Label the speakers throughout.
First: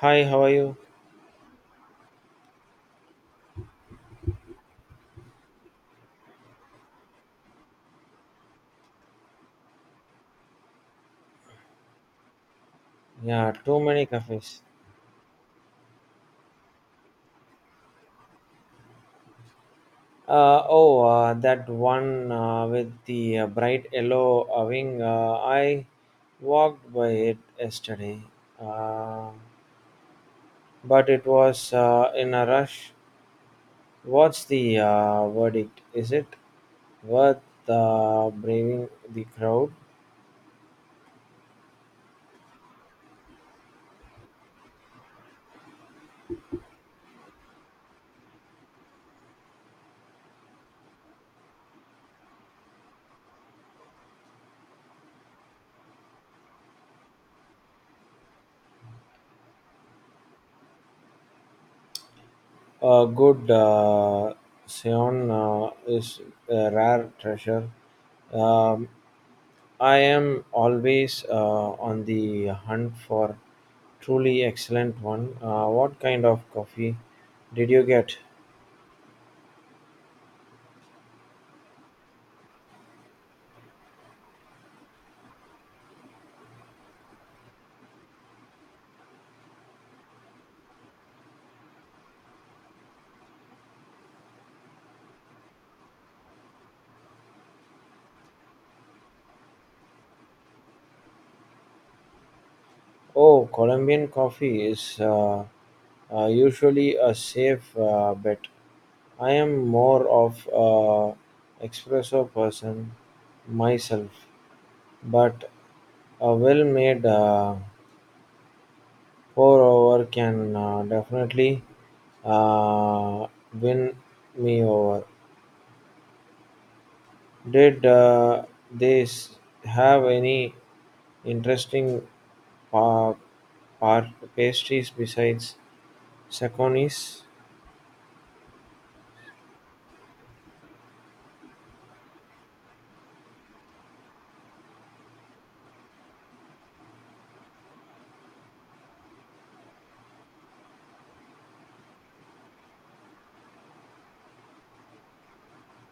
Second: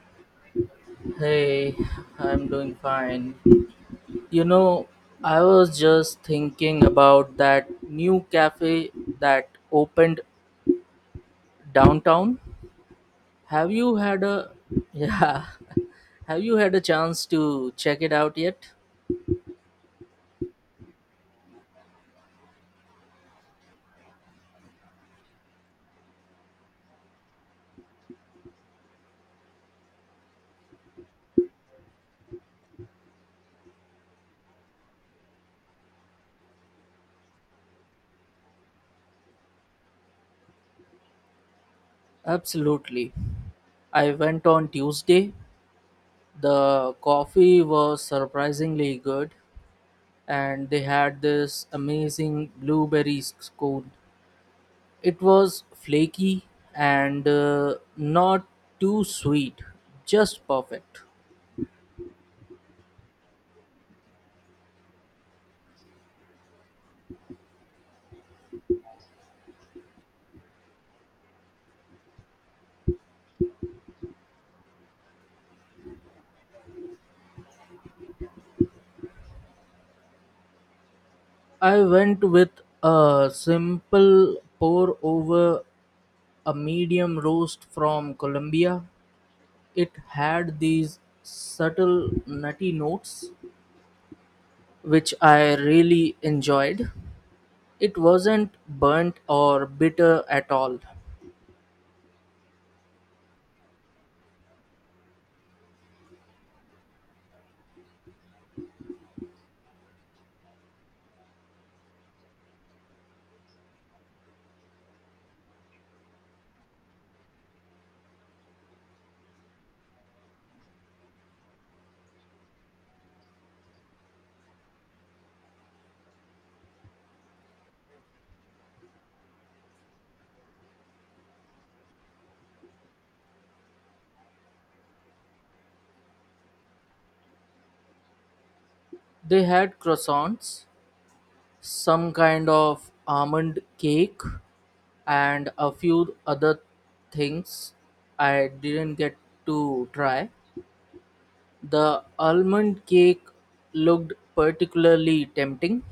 Speaker 1: Hi, how are you?
Speaker 2: Hey, I'm doing fine. You know, I was just thinking about that new cafe that opened downtown.
Speaker 1: Yeah,
Speaker 2: Have
Speaker 1: too
Speaker 2: you
Speaker 1: many
Speaker 2: had a
Speaker 1: cafes.
Speaker 2: yeah, have you had a chance to check it out yet?
Speaker 1: Oh, that one with the bright yellow wing. I walked by it yesterday, uh, but it was in a rush. What's the verdict? Is it worth braving the crowd?
Speaker 2: Absolutely. I went on Tuesday. The coffee was surprisingly good, and they had this amazing blueberry scone. It was flaky and not too sweet, just perfect.
Speaker 1: A good Sion is a rare treasure. Um, I am always on the hunt for truly excellent one. What kind of coffee did you get?
Speaker 2: I went with a simple pour over, a medium roast from Colombia. It had these subtle nutty notes which I really enjoyed. It wasn't burnt or bitter at all.
Speaker 1: Oh, Colombian coffee is usually a safe bet. I am more of a espresso person myself, but a well-made pour-over can definitely uh, win me over. Did they s- have any interesting pa- par- pastries besides saconis?
Speaker 2: They had croissants, some kind of almond cake, and a few other things I didn't get to try. The almond cake looked particularly tempting,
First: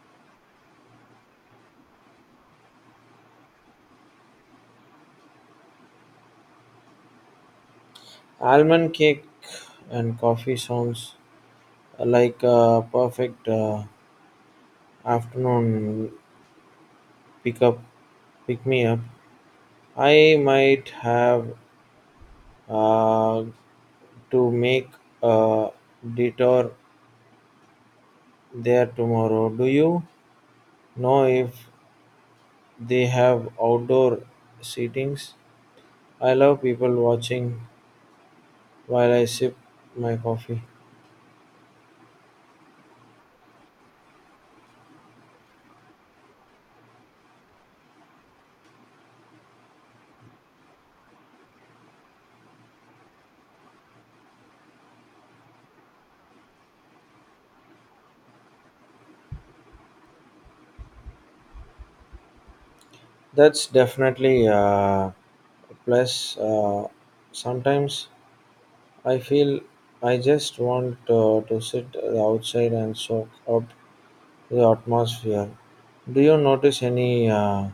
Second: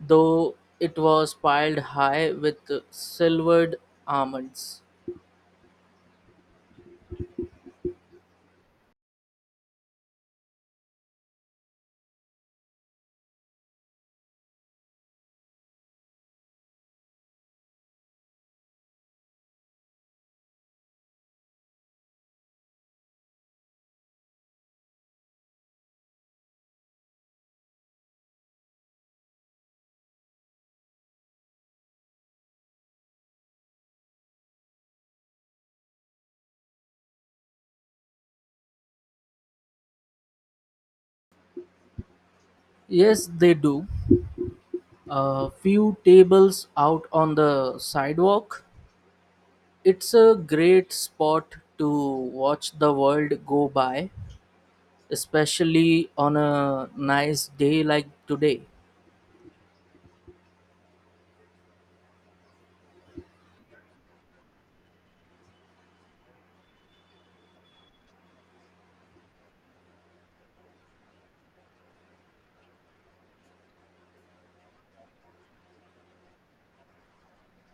Speaker 2: though it was piled high with silvered almonds.
Speaker 1: Almond cake and coffee sounds like a perfect afternoon pick up, pick me up. I might have uh, to make a detour there tomorrow. Do you know if they have outdoor seatings? I love people watching while I sip my coffee.
Speaker 2: Yes, they do. A few tables out on the sidewalk. It's a great spot to watch the world go by, especially on a nice day like today.
Speaker 1: That's definitely a plus. Sometimes I feel I just want to sit outside and soak up the atmosphere. Do you notice any uh,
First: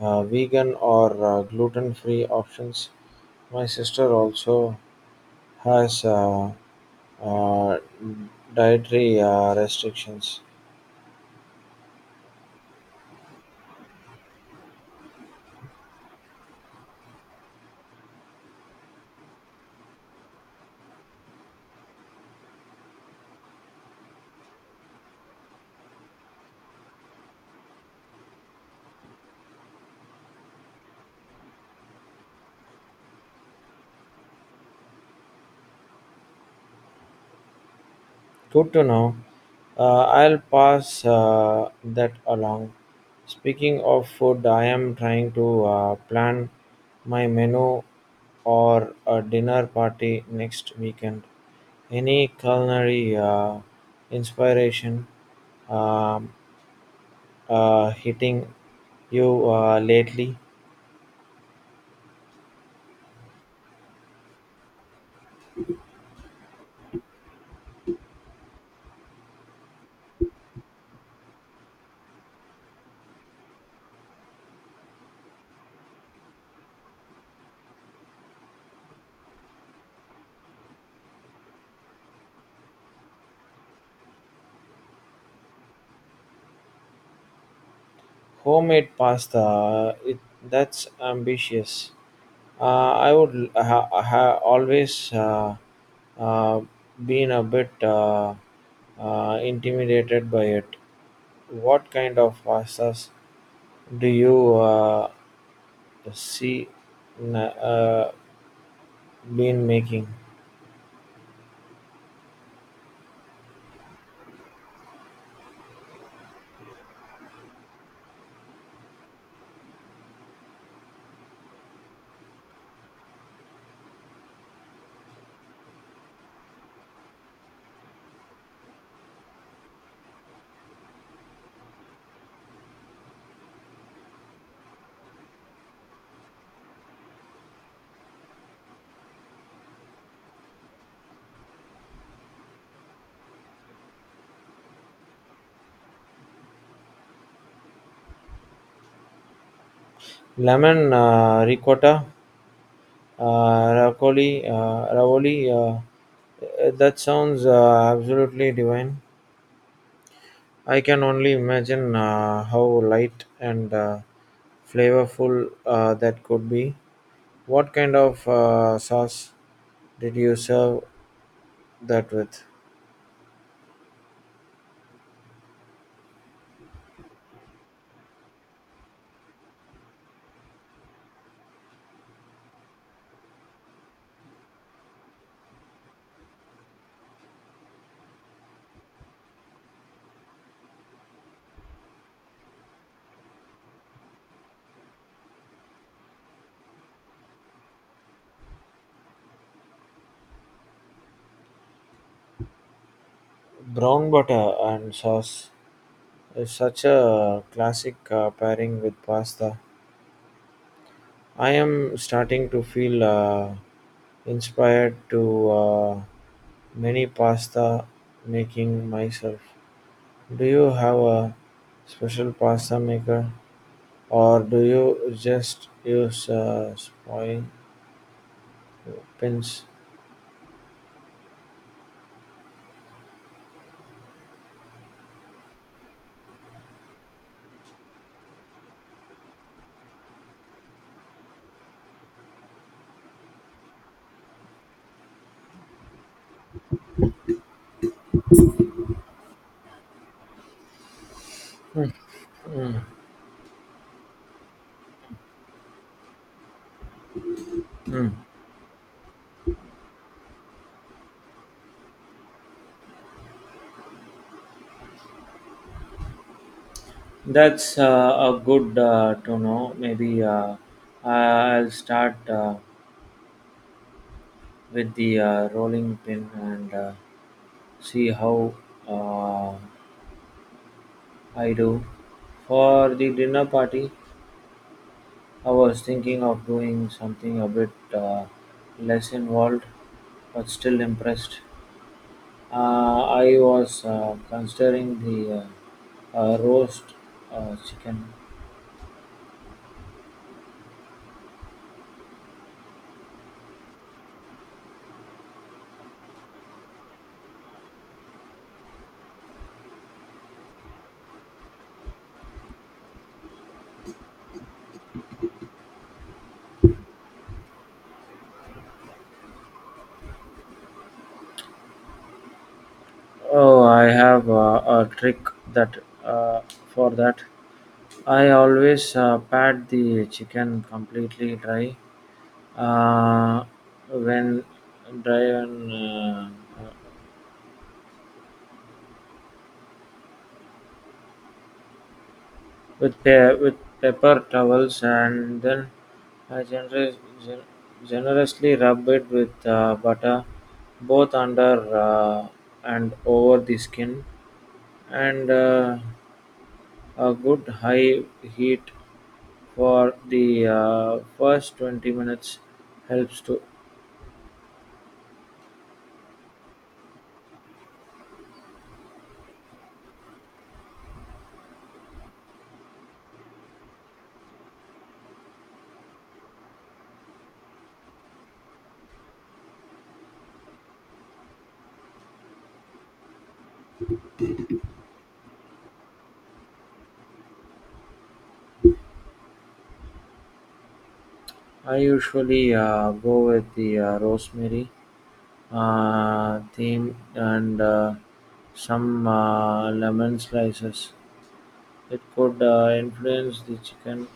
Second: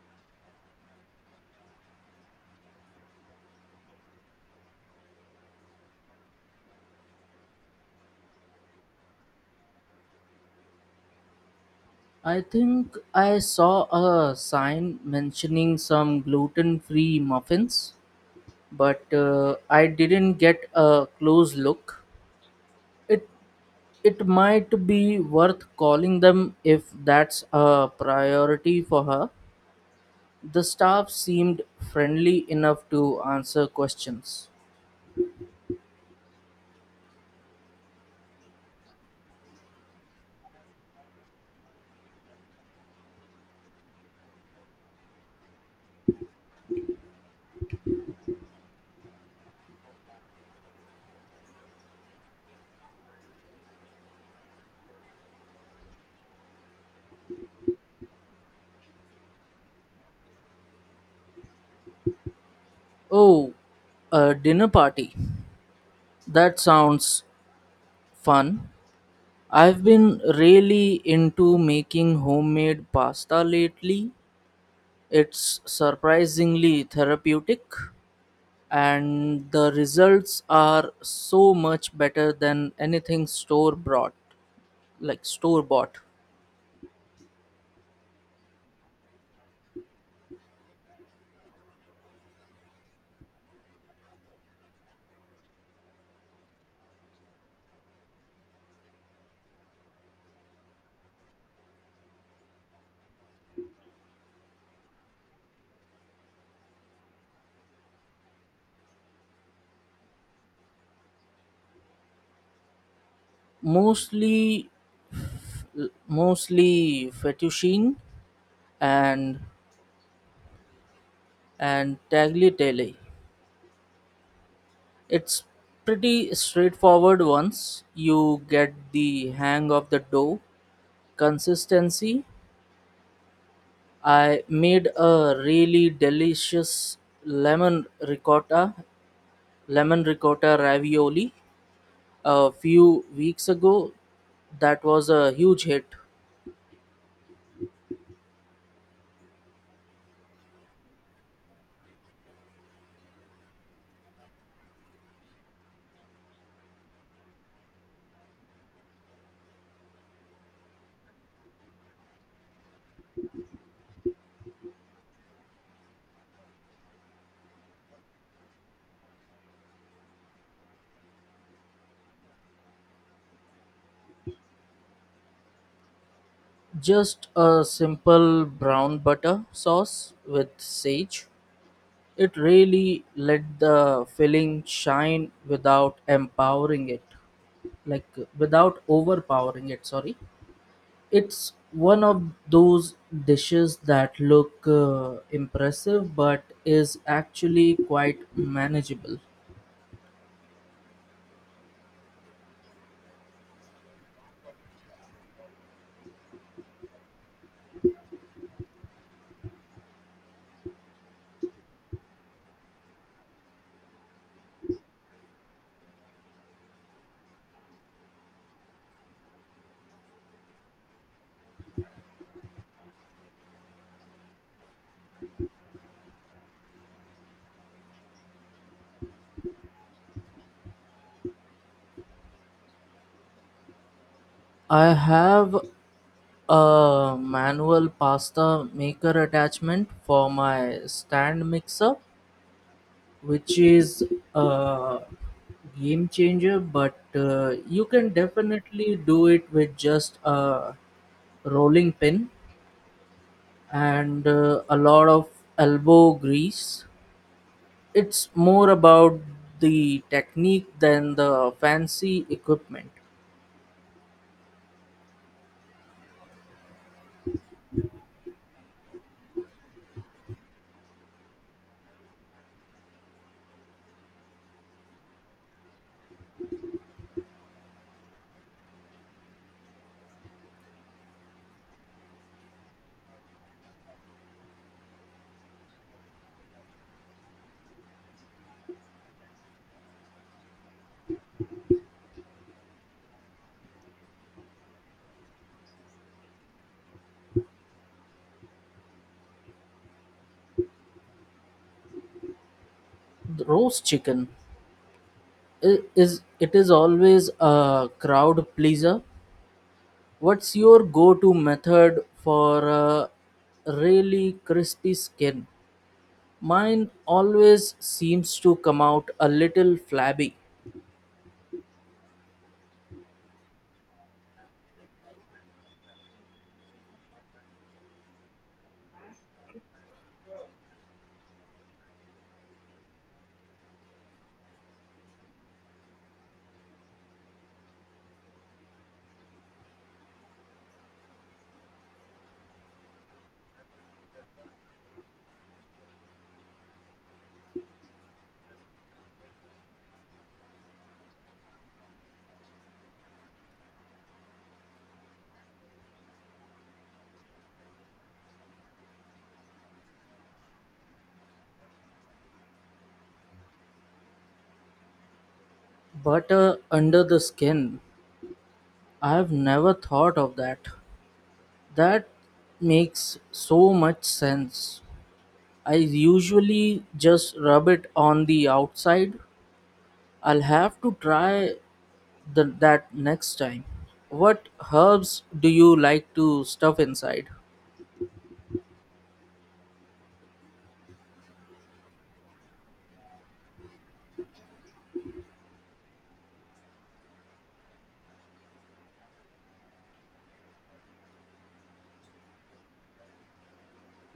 Speaker 1: uh, vegan or gluten free options? My sister also has uh, dietary restrictions.
Speaker 2: I think I saw a sign mentioning some gluten free muffins, but I didn't get a close look. It, it might be worth calling them if that's a priority for her. The staff seemed friendly enough to answer questions.
Speaker 1: Good to know. I'll pass that along. Speaking of food, I am trying to plan my menu or a dinner party next weekend. Any culinary inspiration um, hitting you lately?
Speaker 2: Oh, a dinner party. That sounds fun. I've been really into making homemade pasta lately. It's surprisingly therapeutic, and the results are so much better than anything store bought, like store bought.
Speaker 1: Homemade pasta, that's ambitious. I would ha, ha always uh, been a bit intimidated by it. What kind of pastas do you see n- uh, been making?
Speaker 2: Mostly, mostly fettuccine and tagliatelle. It's pretty straightforward once you get the hang of the dough consistency. I made a really delicious lemon ricotta, lemon ricotta ravioli a few weeks ago. That was a huge hit.
Speaker 1: Lemon ricotta ravioli. That sounds absolutely divine. I can only imagine how light and flavorful that could be. What kind of sauce did you serve that with?
Speaker 2: Just a simple brown butter sauce with sage. It really let the filling shine without empowering it, like without overpowering it, sorry. It's one of those dishes that look impressive but is actually quite manageable.
Speaker 1: Brown butter and sauce is such a classic pairing with pasta. I am starting to feel inspired to many pasta making myself. Do you have a special pasta maker or do you just use spoil pins?
Speaker 2: I have a manual pasta maker attachment for my stand mixer, which is a game changer, but you can definitely do it with just a rolling pin
Speaker 1: Mm.
Speaker 2: and a lot of elbow grease.
Speaker 1: Mm.
Speaker 2: It's more about the technique than the fancy equipment.
Speaker 1: That's a good to know. Maybe I'll start with the rolling pin and see how uh, I do. For the dinner party, I was thinking of doing something a bit less involved, but still impressed. I was considering the roast chicken.
Speaker 2: The roast chicken i- is is always a crowd pleaser. What's your go-to method for a really crispy skin? Mine always seems to come out a little flabby.
Speaker 1: Oh, I have a trick that uh, for that. I always pat the chicken completely dry uh, when dry and uh, with pe with paper towels and then I gen- generously rub it with butter both under uh, and over the skin and a good high heat for the first 20 minutes helps to
Speaker 2: Butter under the skin. I've never thought of that. That makes so much sense. I usually just rub it on the outside. I'll have to try that next time. What herbs do you like to stuff inside?
Speaker 1: I usually go with the rosemary theme and some lemon slices. It could influence the chicken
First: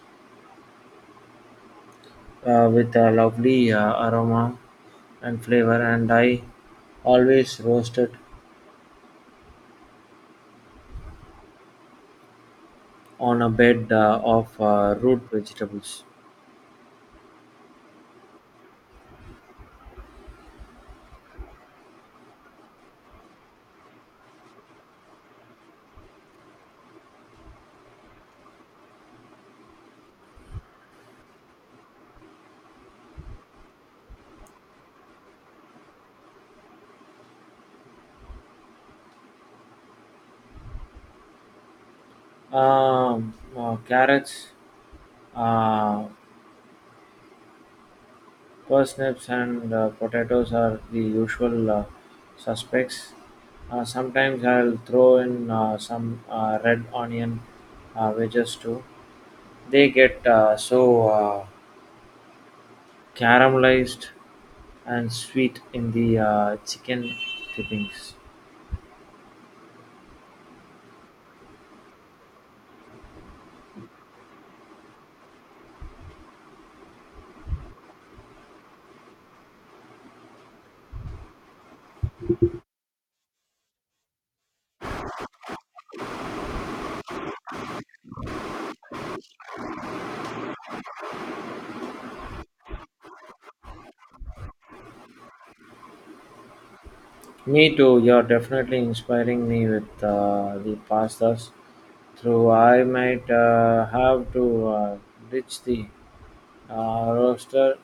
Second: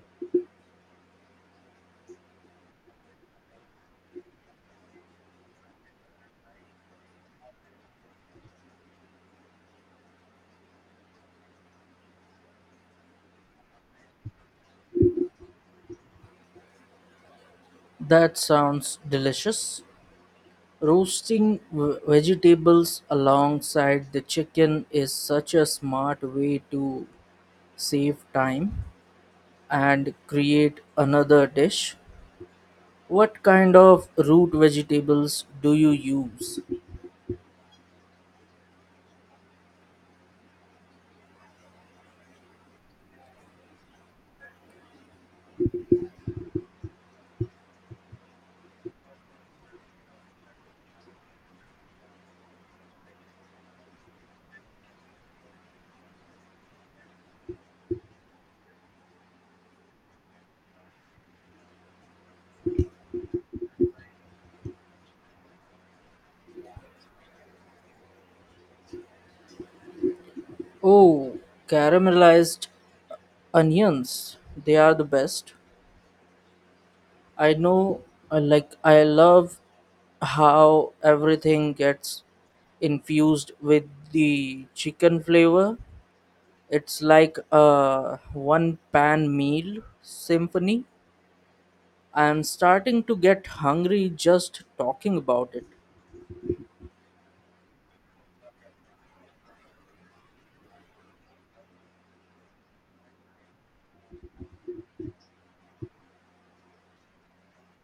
Speaker 1: with a lovely aroma and flavor, and I always roast it on a bed of root vegetables.
Speaker 2: That sounds delicious. Roasting vegetables alongside the chicken is such a smart way to save time and create another dish. What kind of root vegetables do you use?
Speaker 1: Carrots, uh, parsnips, and potatoes are the usual suspects. Sometimes I'll throw in some red onion wedges too. They get so caramelized and sweet in the chicken dippings.
Speaker 2: Oh, caramelized onions. They are the best. I know, I love how everything gets infused with the chicken flavor. It's like a one pan meal symphony. I'm starting to get hungry just talking about it.
Speaker 1: Me too. You're definitely inspiring me with the pastas. Through I might have to ditch the roaster.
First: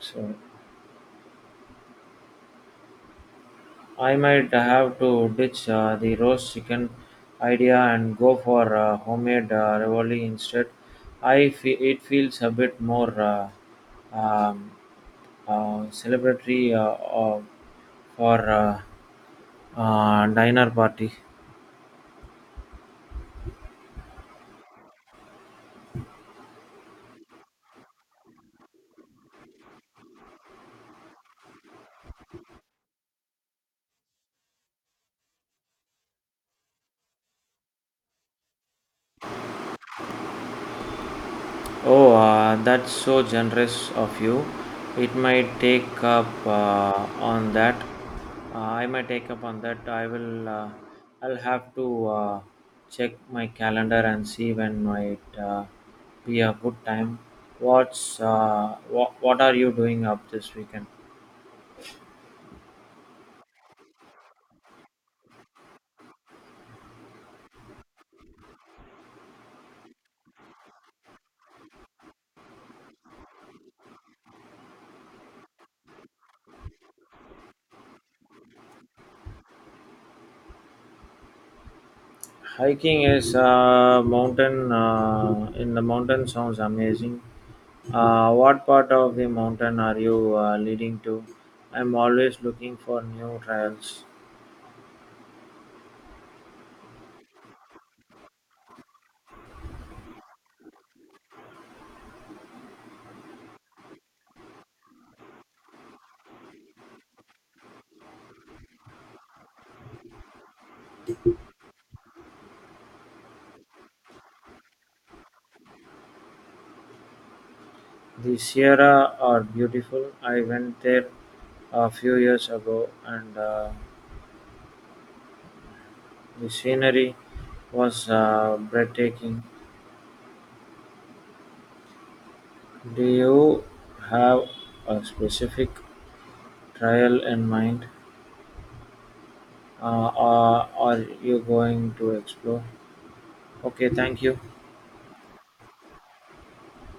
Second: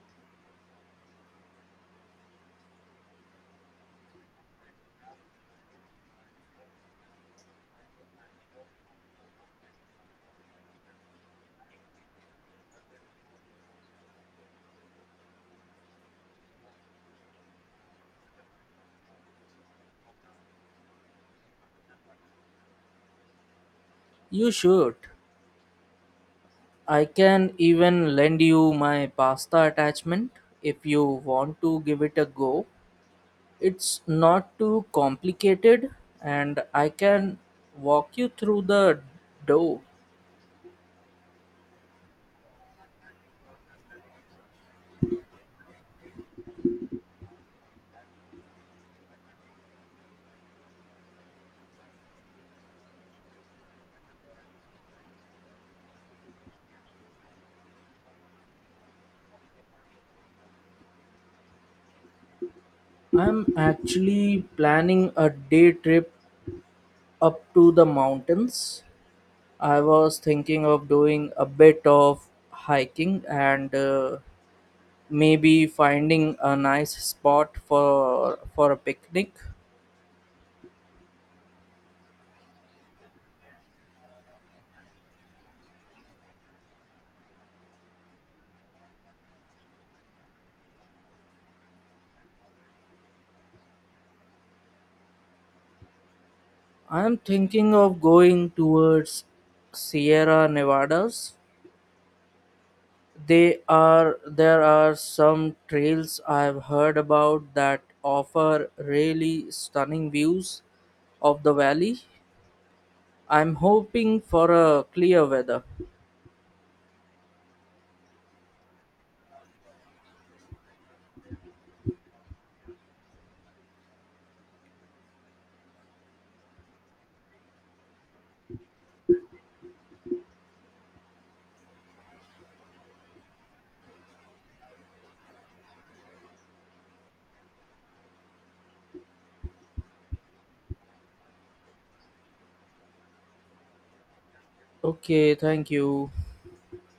Speaker 1: Sorry, I might have to ditch the roast chicken idea and go for homemade ravioli instead. It feels a bit more um, celebratory for. Dinner party.
Speaker 2: You should. I can even lend you my pasta attachment if you want to give it a go. It's not too complicated, and I can walk you through the dough.
Speaker 1: Oh, that's so generous of you. It might take up on that. I might take up on that. I will. I'll have to check my calendar and see when might be a good time. What's what? What are you doing up this weekend?
Speaker 2: I'm actually planning a day trip up to the mountains. I was thinking of doing a bit of hiking and maybe finding a nice spot for a picnic.
Speaker 1: Hiking is mountain in the mountain sounds amazing. What part of the mountain are you leading to? I'm always looking for new trails.
Speaker 2: I'm thinking of going towards Sierra Nevadas. They are There are some trails I've heard about that offer really stunning views of the valley. I'm hoping for a clear weather.
Speaker 1: The Sierra are beautiful. I went there a few years ago and the scenery was breathtaking. Do you have a specific trail in mind or are you going to explore? Okay, thank you.
Speaker 2: Okay, thank you.